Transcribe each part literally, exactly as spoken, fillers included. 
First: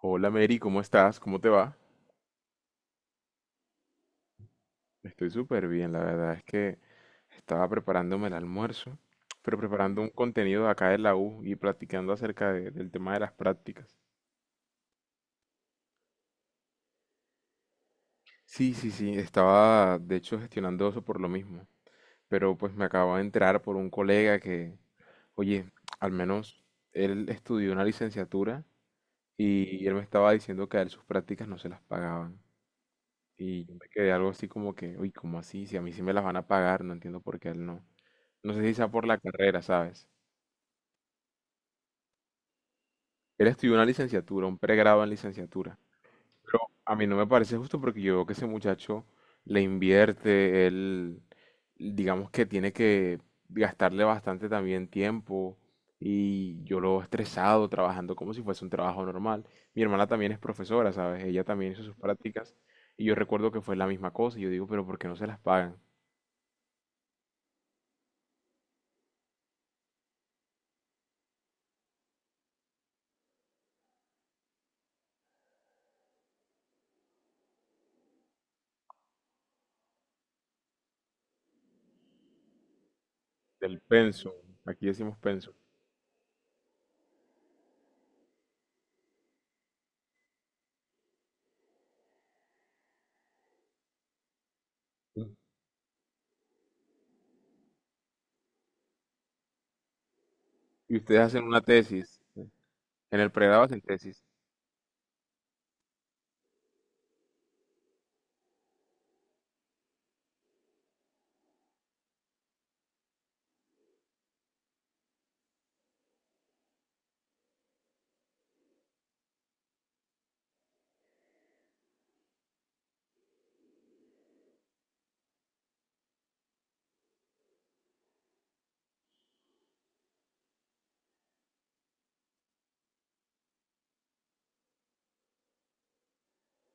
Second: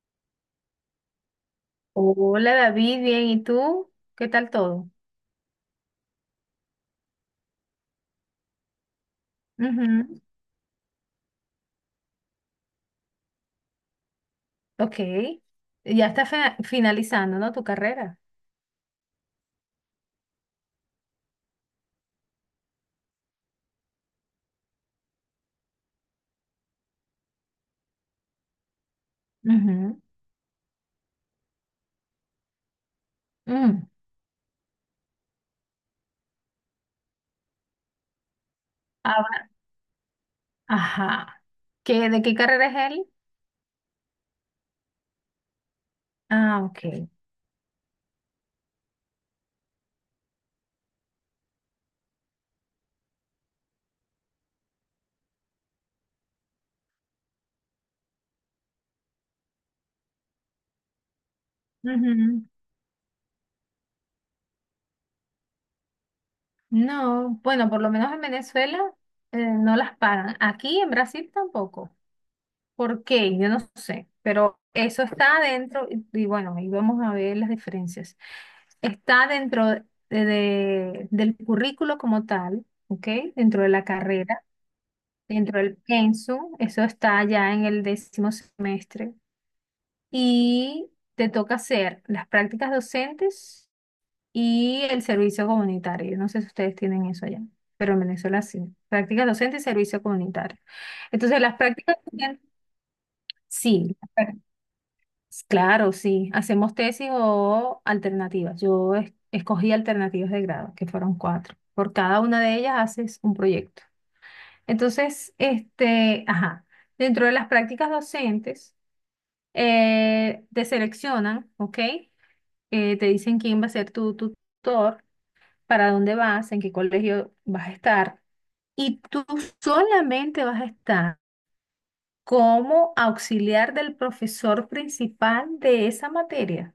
Hola Mary, ¿cómo estás? ¿Cómo te va? Hola David, bien, ¿y tú? ¿Qué tal todo? Estoy súper bien, la verdad es que estaba preparándome el almuerzo, pero preparando un Ujú. contenido de acá de la U y platicando acerca de- del tema de las prácticas. Ok, ya está fina- finalizando, ¿no? Tu carrera. Sí, sí, sí, estaba de hecho gestionando eso por lo mismo, pero pues me acabo de enterar por un colega que, oye, al menos él estudió una licenciatura y él Ujú. me estaba diciendo que a él sus prácticas no se las pagaban. Y yo Mm. me quedé algo así como que, uy, ¿cómo así? Si a mí sí me las van a pagar, no entiendo por qué a él no. No sé si sea por la Ah. carrera, ¿sabes? Ajá. ¿Qué, de qué carrera es él? Él estudió una licenciatura, un pregrado en licenciatura. Pero Ah, a mí ok. no me parece justo porque yo veo que ese muchacho le invierte, él, digamos que tiene que gastarle bastante también tiempo y yo lo veo estresado trabajando como si fuese un trabajo normal. Mi hermana también es profesora, ¿sabes? Ella también hizo sus Ujú. prácticas y yo recuerdo que fue la misma cosa y yo digo, pero ¿por qué no se las pagan? No, bueno, por lo menos en Venezuela eh, no las pagan. Aquí en Brasil tampoco. ¿Por qué? Yo no sé, pero eso está adentro y, y bueno, ahí vamos a ver las diferencias. Está dentro de- de- del currículo como tal, ¿ok? Dentro de Del la pensum, carrera, aquí decimos pensum. dentro del pensum, eso está ya en el décimo semestre y te toca hacer las prácticas docentes y el servicio comunitario. Yo no sé si ustedes tienen eso allá, pero en Venezuela sí. Prácticas docentes y servicio comunitario. Y ustedes Entonces, hacen las una prácticas tesis, docentes, en el pregrado hacen sí. tesis. Claro, sí, hacemos tesis o alternativas. Yo es- escogí alternativas de grado, que fueron cuatro. Por cada una de ellas haces un proyecto. Entonces, este, ajá, dentro de las prácticas docentes, eh, te seleccionan, ¿ok? Eh, te dicen quién va a ser tu tutor, para dónde vas, en qué colegio vas a estar. Y tú solamente vas a estar como auxiliar del profesor principal de esa materia.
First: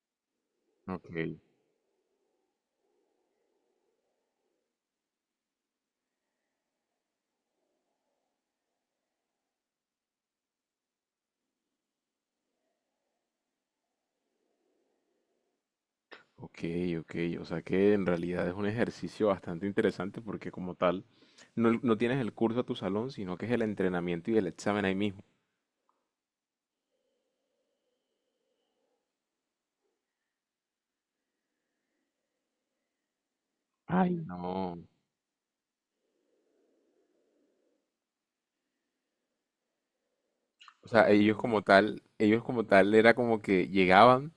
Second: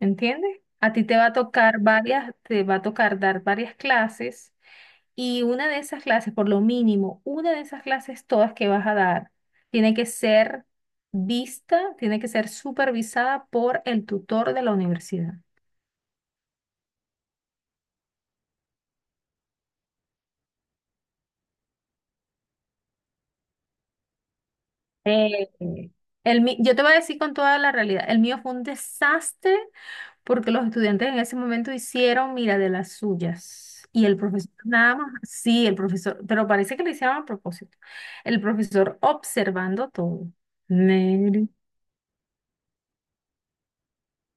¿Entiendes? A ti te Ok, va a tocar varias, te va a tocar dar varias clases y una de esas clases, por lo mínimo, una de esas clases todas que vas a dar, tiene que ser vista, tiene que ser supervisada por el tutor de la universidad. ok, ok. O sea que en realidad es un ejercicio bastante interesante porque como tal, no, no tienes el curso a tu salón, sino que es el entrenamiento y el examen ahí mismo. Eh, el, mi- yo te voy a decir con toda la realidad, el mío fue un desastre porque los estudiantes en ese momento hicieron, mira, de las suyas. Y Ay, el profesor no. nada más, sí, el profesor, pero parece que lo hicieron a propósito. El profesor observando todo. O sea, ellos Negro. como tal, ellos como tal era como que llegaban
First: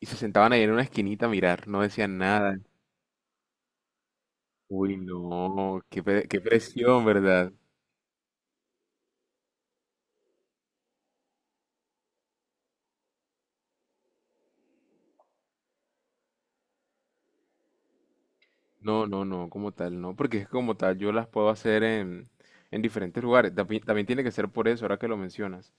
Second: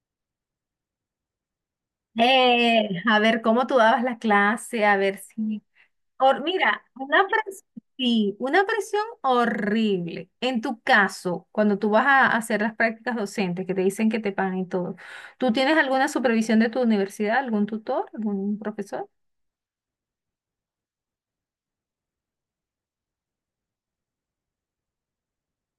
y se sentaban ahí en una esquinita a mirar, no decían nada. Eh, a ver cómo tú dabas la clase, a Uy, ver si no, qué, pre- qué Hor- mira, presión, una ¿verdad? presión, sí, una presión horrible. En tu caso, cuando tú vas a hacer las prácticas docentes, que te dicen que te pagan y todo, ¿tú tienes alguna supervisión de tu universidad, algún tutor, algún No, profesor? no, no, como tal, no, porque es como tal, yo las puedo hacer en, en diferentes lugares. También, también tiene que ser por eso, ahora que lo mencionas.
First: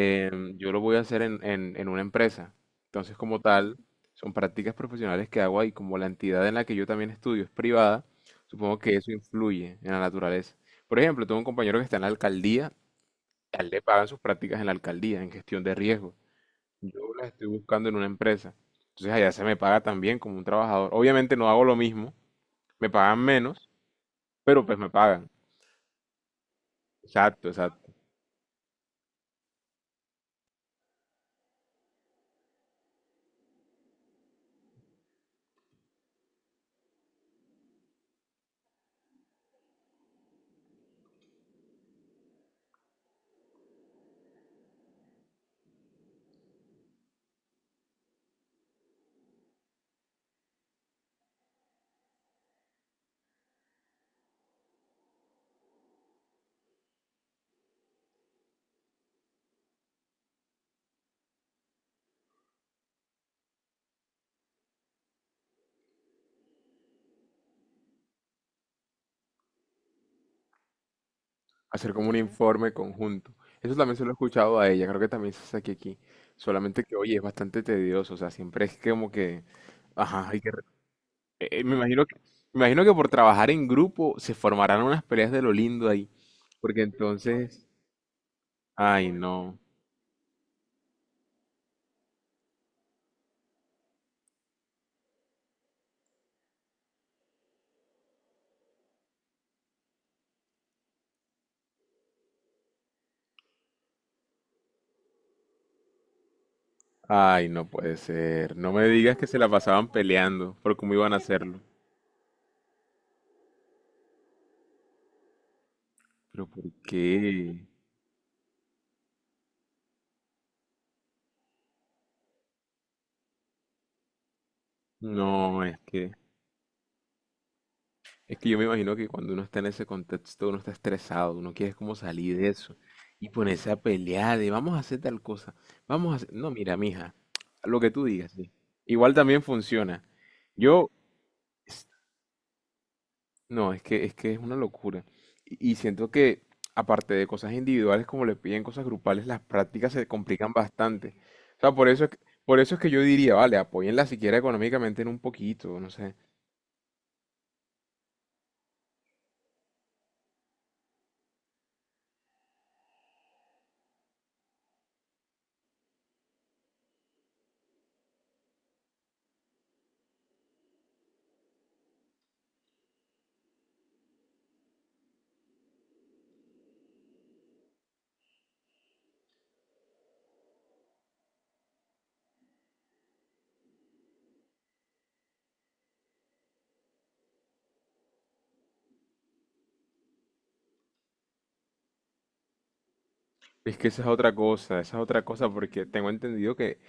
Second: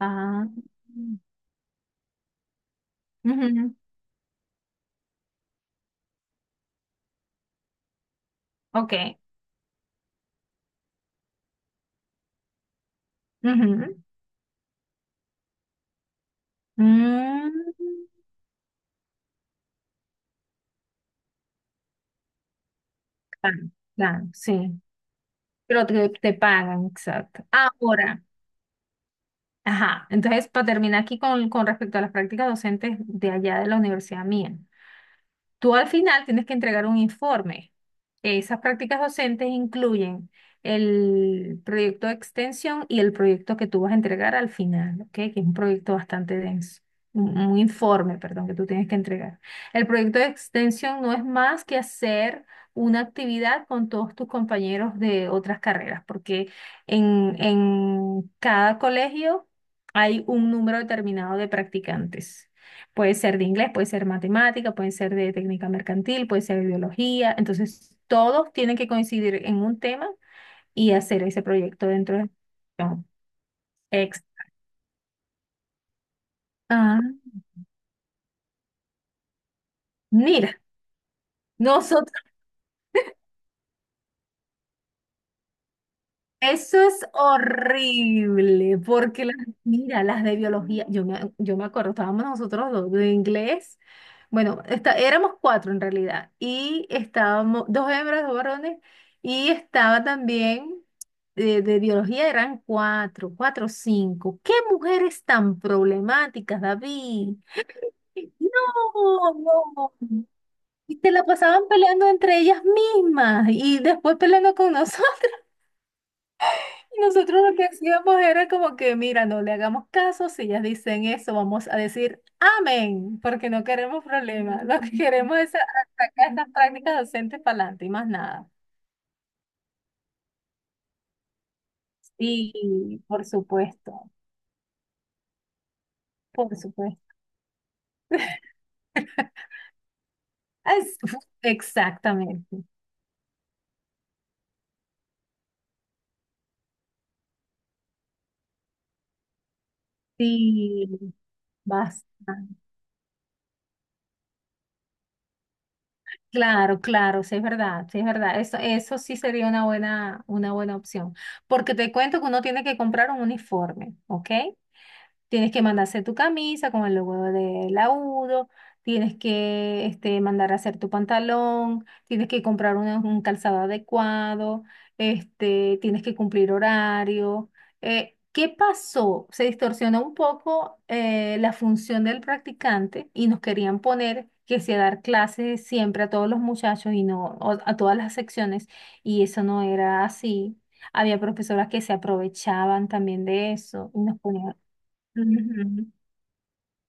Ah, yo lo voy a hacer en, en, en una empresa. Entonces, como ujú, tal, son prácticas profesionales que hago ahí, como la entidad en la que yo también estudio es privada, supongo que eso ok. influye en la naturaleza. Por ejemplo, tengo un compañero que está en la alcaldía, a él le Ujú. pagan sus prácticas en la alcaldía, en gestión de riesgo. Yo las estoy Mm, buscando en una empresa. Entonces allá se me paga también como un trabajador. Obviamente no hago lo mismo, me pagan claro, menos, claro, pero pues sí. me pagan. Pero te, te pagan, exacto. Exacto, exacto. Ahora, ajá. Entonces, para terminar aquí con, con respecto a las prácticas docentes de allá de la universidad mía. Tú al final tienes que entregar un informe. Esas prácticas docentes incluyen el proyecto de extensión y el proyecto que tú vas a entregar al final, ¿ok? Que es un proyecto bastante denso, un, un informe, perdón, que tú tienes que entregar. El proyecto de extensión no es más que hacer una actividad con todos tus compañeros de otras carreras, porque en, en cada colegio hay un número determinado de practicantes. Puede ser de inglés, puede ser matemática, puede ser de técnica mercantil, puede ser de biología. Entonces, todos tienen que coincidir en un tema y hacer ese proyecto Hacer como un dentro de... informe No. conjunto. Eso también se lo he Ex. escuchado a ella, creo que también se hace aquí, solamente que, Ah, oye, es bastante tedioso, o sea, siempre es como que, ajá, hay que... mira, re- eh, eh, me imagino nosotros. que, me imagino que por trabajar en grupo se formarán unas peleas de lo lindo ahí, Eso porque es entonces, horrible, ay, porque las, no, mira, las de biología, yo me, yo me acuerdo, estábamos nosotros dos de inglés, bueno, está, éramos cuatro en realidad, y estábamos, dos hembras, dos varones, y estaba también de, de biología, eran cuatro, cuatro o cinco. ¡Qué mujeres tan problemáticas, David! ay, no puede ser. No me digas que se la No, pasaban no. peleando por cómo Y iban te a la hacerlo. pasaban peleando entre ellas mismas y después peleando con nosotros. Pero ¿por Nosotros lo que qué? hacíamos era como que, mira, no le hagamos caso, si ellas dicen eso, vamos a decir amén, porque no queremos problemas, lo que queremos es a- No, es que... sacar estas prácticas docentes para adelante y más Es nada. que yo me imagino que cuando uno está en ese contexto, uno está estresado, uno quiere como salir de eso Sí, por y ponerse a supuesto, pelear de vamos a hacer tal cosa, vamos a hacer... No, por mira, supuesto. mija, lo que tú digas, sí. Igual también funciona. Yo, Es- es- exactamente. no, es que es que es una locura. Y, y siento que aparte de cosas individuales como le piden cosas grupales, las prácticas se complican Sí, bastante. O sea, por eso es que, bastante. por eso es que yo diría, vale, apóyenla siquiera económicamente en un poquito, no sé. Claro, claro, sí es verdad, sí es verdad. Eso, eso sí sería una buena, una buena opción, porque te cuento que uno tiene que comprar un uniforme, ¿ok? Tienes que mandar a hacer tu camisa con el logo de laudo, tienes que este, mandar a hacer tu pantalón, tienes que comprar un, un calzado adecuado, este, tienes que cumplir horario. Eh, ¿qué pasó? Se distorsionó un poco eh, la función del practicante y nos querían poner que sea dar clases siempre a todos los muchachos y no o- a todas las secciones, y eso no era así. Había profesoras que se aprovechaban también de Es que eso y esa es nos otra ponían. cosa, esa es otra cosa, porque Ujú. tengo entendido que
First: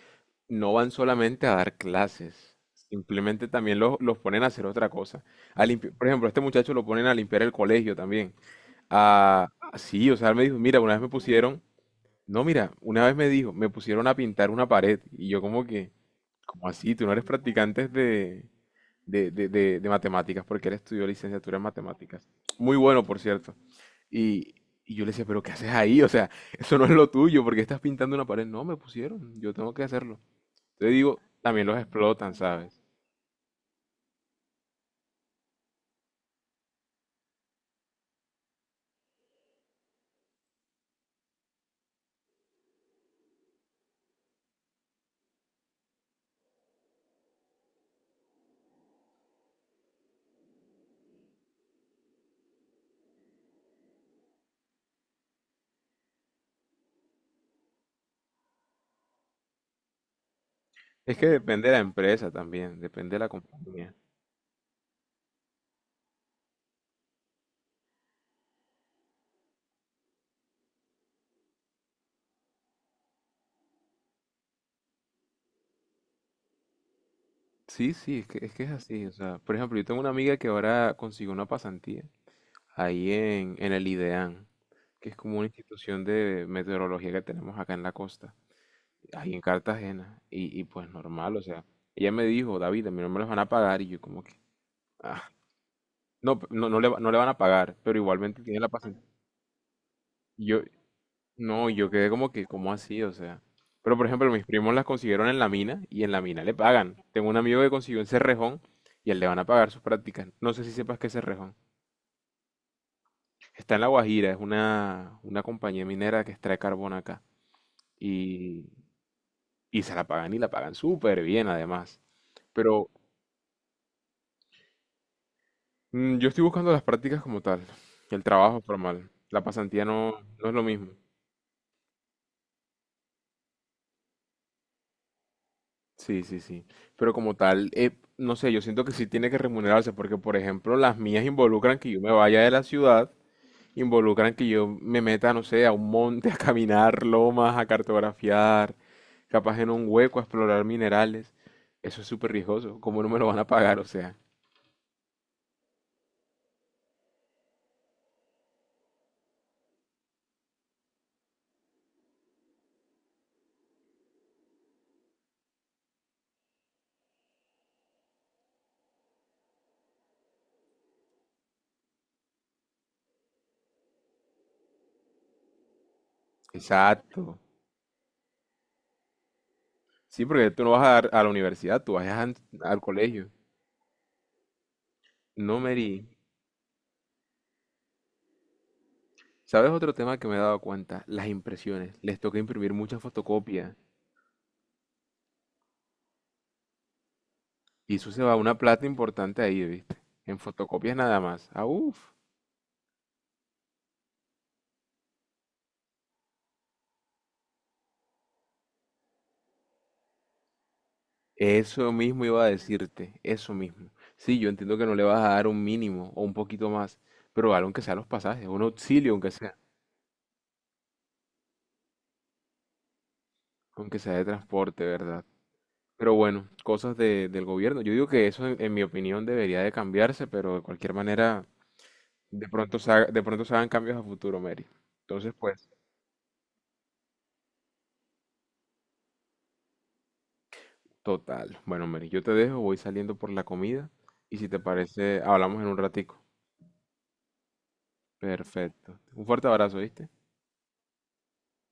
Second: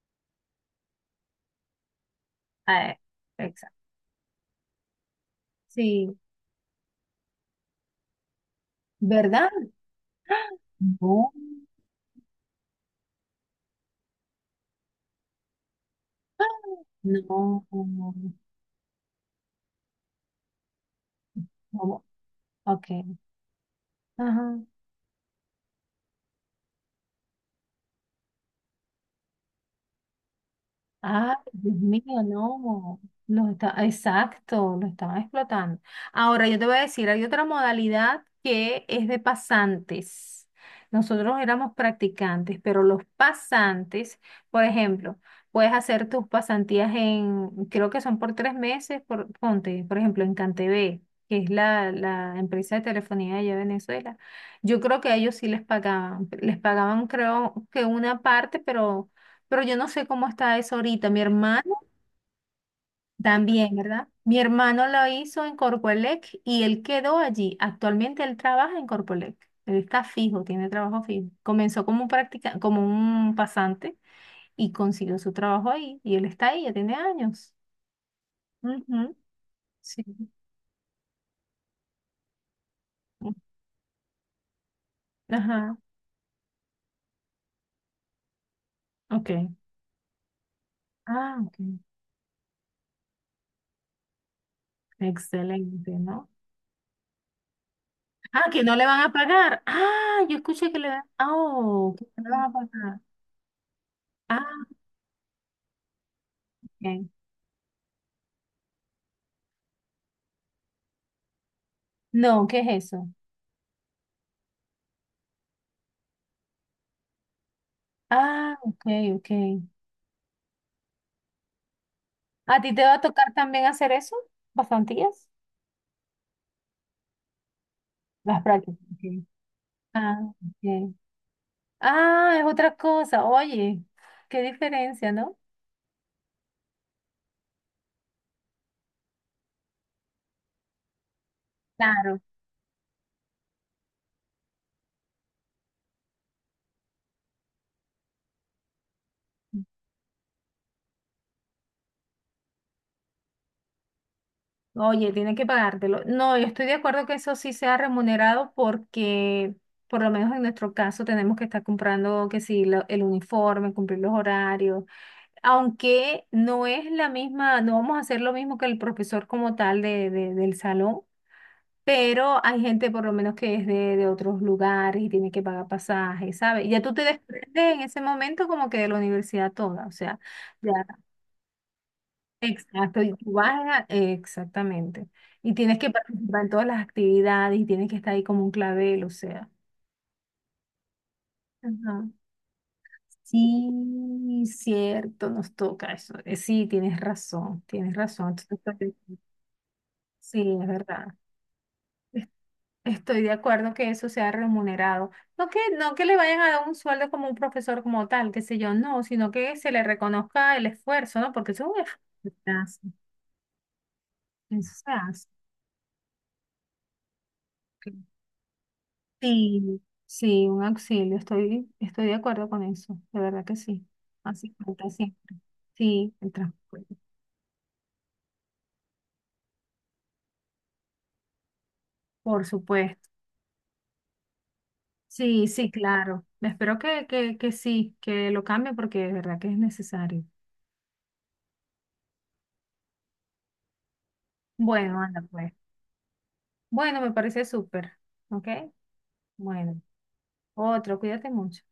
no van solamente a dar clases, Ah, simplemente también exacto. los, los ponen a hacer otra cosa. A limpi- por Sí, ejemplo, a este muchacho lo ponen a limpiar el colegio también. Ah, ¿verdad? ah, sí, o sea, él me dijo, mira, una vez me No, pusieron, no, mira, una vez me dijo, me pusieron a pintar una pared y yo como que, ¿cómo así? Tú no eres no, practicante no, de, de, de, de, de matemáticas porque él estudió licenciatura en no. matemáticas. Muy bueno, Ok. por cierto. Y, Ajá. y yo le decía, pero ¿qué haces ahí? O sea, eso no es lo tuyo, porque estás pintando una pared? No, me pusieron, yo tengo que hacerlo. Te digo, Ay, también Dios los mío, explotan, ¿sabes? no. Los está, exacto, lo estaban explotando. Ahora yo te voy a decir, hay otra modalidad que es de pasantes. Nosotros éramos practicantes, pero los pasantes, por ejemplo, puedes hacer tus pasantías en, creo que son por tres meses, por, ponte, por ejemplo, en Cantv, que es la, la empresa de telefonía allá de Venezuela. Yo creo que a ellos sí les pagaban, les pagaban creo que una parte, pero pero yo no sé cómo está eso ahorita. Es Mi que depende de hermano la empresa también, depende de la también, compañía. ¿verdad? Mi hermano lo hizo en Corpoelec y él quedó allí. Actualmente él trabaja en Corpoelec. Él está fijo, tiene trabajo fijo. Comenzó como un practica, como un pasante y consiguió su trabajo ahí. Y él está ahí, ya tiene años. Sí, sí, es que es que es así. O Ujú. sea, por ejemplo, yo tengo Sí. una amiga que ahora consiguió una pasantía ahí Mm. en, en el IDEAN, que es como una Ajá. institución de meteorología que tenemos acá en la costa, Ok. ahí en Cartagena. Y, y pues normal, Ah, o ok. sea, ella me dijo, David, a mí no me los van a pagar. Y yo como que, ah, Excelente, ¿no? no, pe- no, no le, va- no le van a pagar, pero igualmente Ah, tiene que la no le van pasantía. a pagar. Ah, yo escuché que le van. Ah, No, yo oh, que quedé no como le van que, a ¿cómo pagar. así? O sea. Pero por ejemplo, mis Ah, primos las consiguieron en la mina y en la mina le pagan. ok. Tengo un amigo que consiguió en Cerrejón y él le van a pagar sus prácticas. No sé si sepas qué es Cerrejón. No, ¿qué es eso? Está en La Guajira, es una, una compañía minera que extrae carbón acá. Ah, Y, ok, ok. y se la pagan y la pagan súper bien además. ¿A ti te Pero va a tocar también hacer eso? ¿Bastantías? mm, yo estoy buscando las prácticas como tal, el Las trabajo prácticas. formal. Ok. La pasantía no, Ah, no es lo mismo. ok. Ah, es otra cosa. Oye, qué diferencia, ¿no? Sí, sí, sí. Pero como tal, eh, no sé, yo siento que sí tiene que remunerarse, porque por ejemplo, las mías involucran que yo me Claro. vaya de la ciudad, involucran que yo me meta, no sé, a un monte, a caminar lomas, a cartografiar, capaz en un hueco, a explorar minerales. Eso es súper riesgoso. ¿Cómo no me lo van a pagar? O sea, Oye, tiene que pagártelo. No, yo estoy de acuerdo que eso sí sea remunerado porque, por lo menos en nuestro caso, tenemos que estar comprando que sí, lo- el uniforme, cumplir los horarios, aunque no es la misma, no vamos a hacer lo mismo que el profesor como tal de, de- del salón. Pero hay gente por lo menos que es de, de otros lugares y tiene que pagar pasajes, ¿sabes? Y ya tú te exacto. desprendes en ese momento como que de la universidad toda, o sea, Sí, porque tú no ya, vas a, dar a la universidad, tú vas a- al exacto, y colegio. tú vas a- exactamente. Y No, tienes que Mary. participar en todas las actividades y tienes que estar ahí como un clavel, o sea. ¿Sabes otro tema que me he dado cuenta? Las impresiones. Ajá. Les toca imprimir muchas Sí, fotocopias. cierto, nos toca eso. Eh, Sí, tienes razón, tienes Y eso se razón. va una Entonces, plata importante ahí, ¿viste? En sí, es fotocopias verdad. nada más. Ah, uff. Estoy de acuerdo que eso sea remunerado. No que, no que le vayan a dar un sueldo como un profesor como tal, qué sé yo, no, sino que se le reconozca el esfuerzo, ¿no? Porque eso es Eso mismo un iba a esfuerzo. decirte, eso mismo. Sí, yo Eso entiendo que se no le vas hace. a dar un mínimo o un poquito más, pero algo aunque sea Claro. los pasajes, un auxilio aunque sea, Sí, sí, un auxilio. Estoy, estoy de acuerdo con eso. De verdad que sí. aunque sea de Así transporte, falta ¿verdad? siempre. Sí, Pero el bueno, transporte. cosas de- del gobierno. Yo digo que eso, en, en mi opinión, debería de cambiarse, pero de cualquier manera, Por de pronto se haga- supuesto. de pronto se hagan cambios a futuro, Mary. Entonces, Sí, pues, sí, claro. Espero que, que, que sí, que lo cambie porque de verdad que es necesario. total. Bueno, Mary, yo te dejo, voy saliendo por la comida y si te Bueno, parece, anda pues. hablamos en un ratico. Bueno, me parece súper. ¿Ok? Perfecto. Un fuerte abrazo, Bueno, ¿viste? otro, cuídate mucho.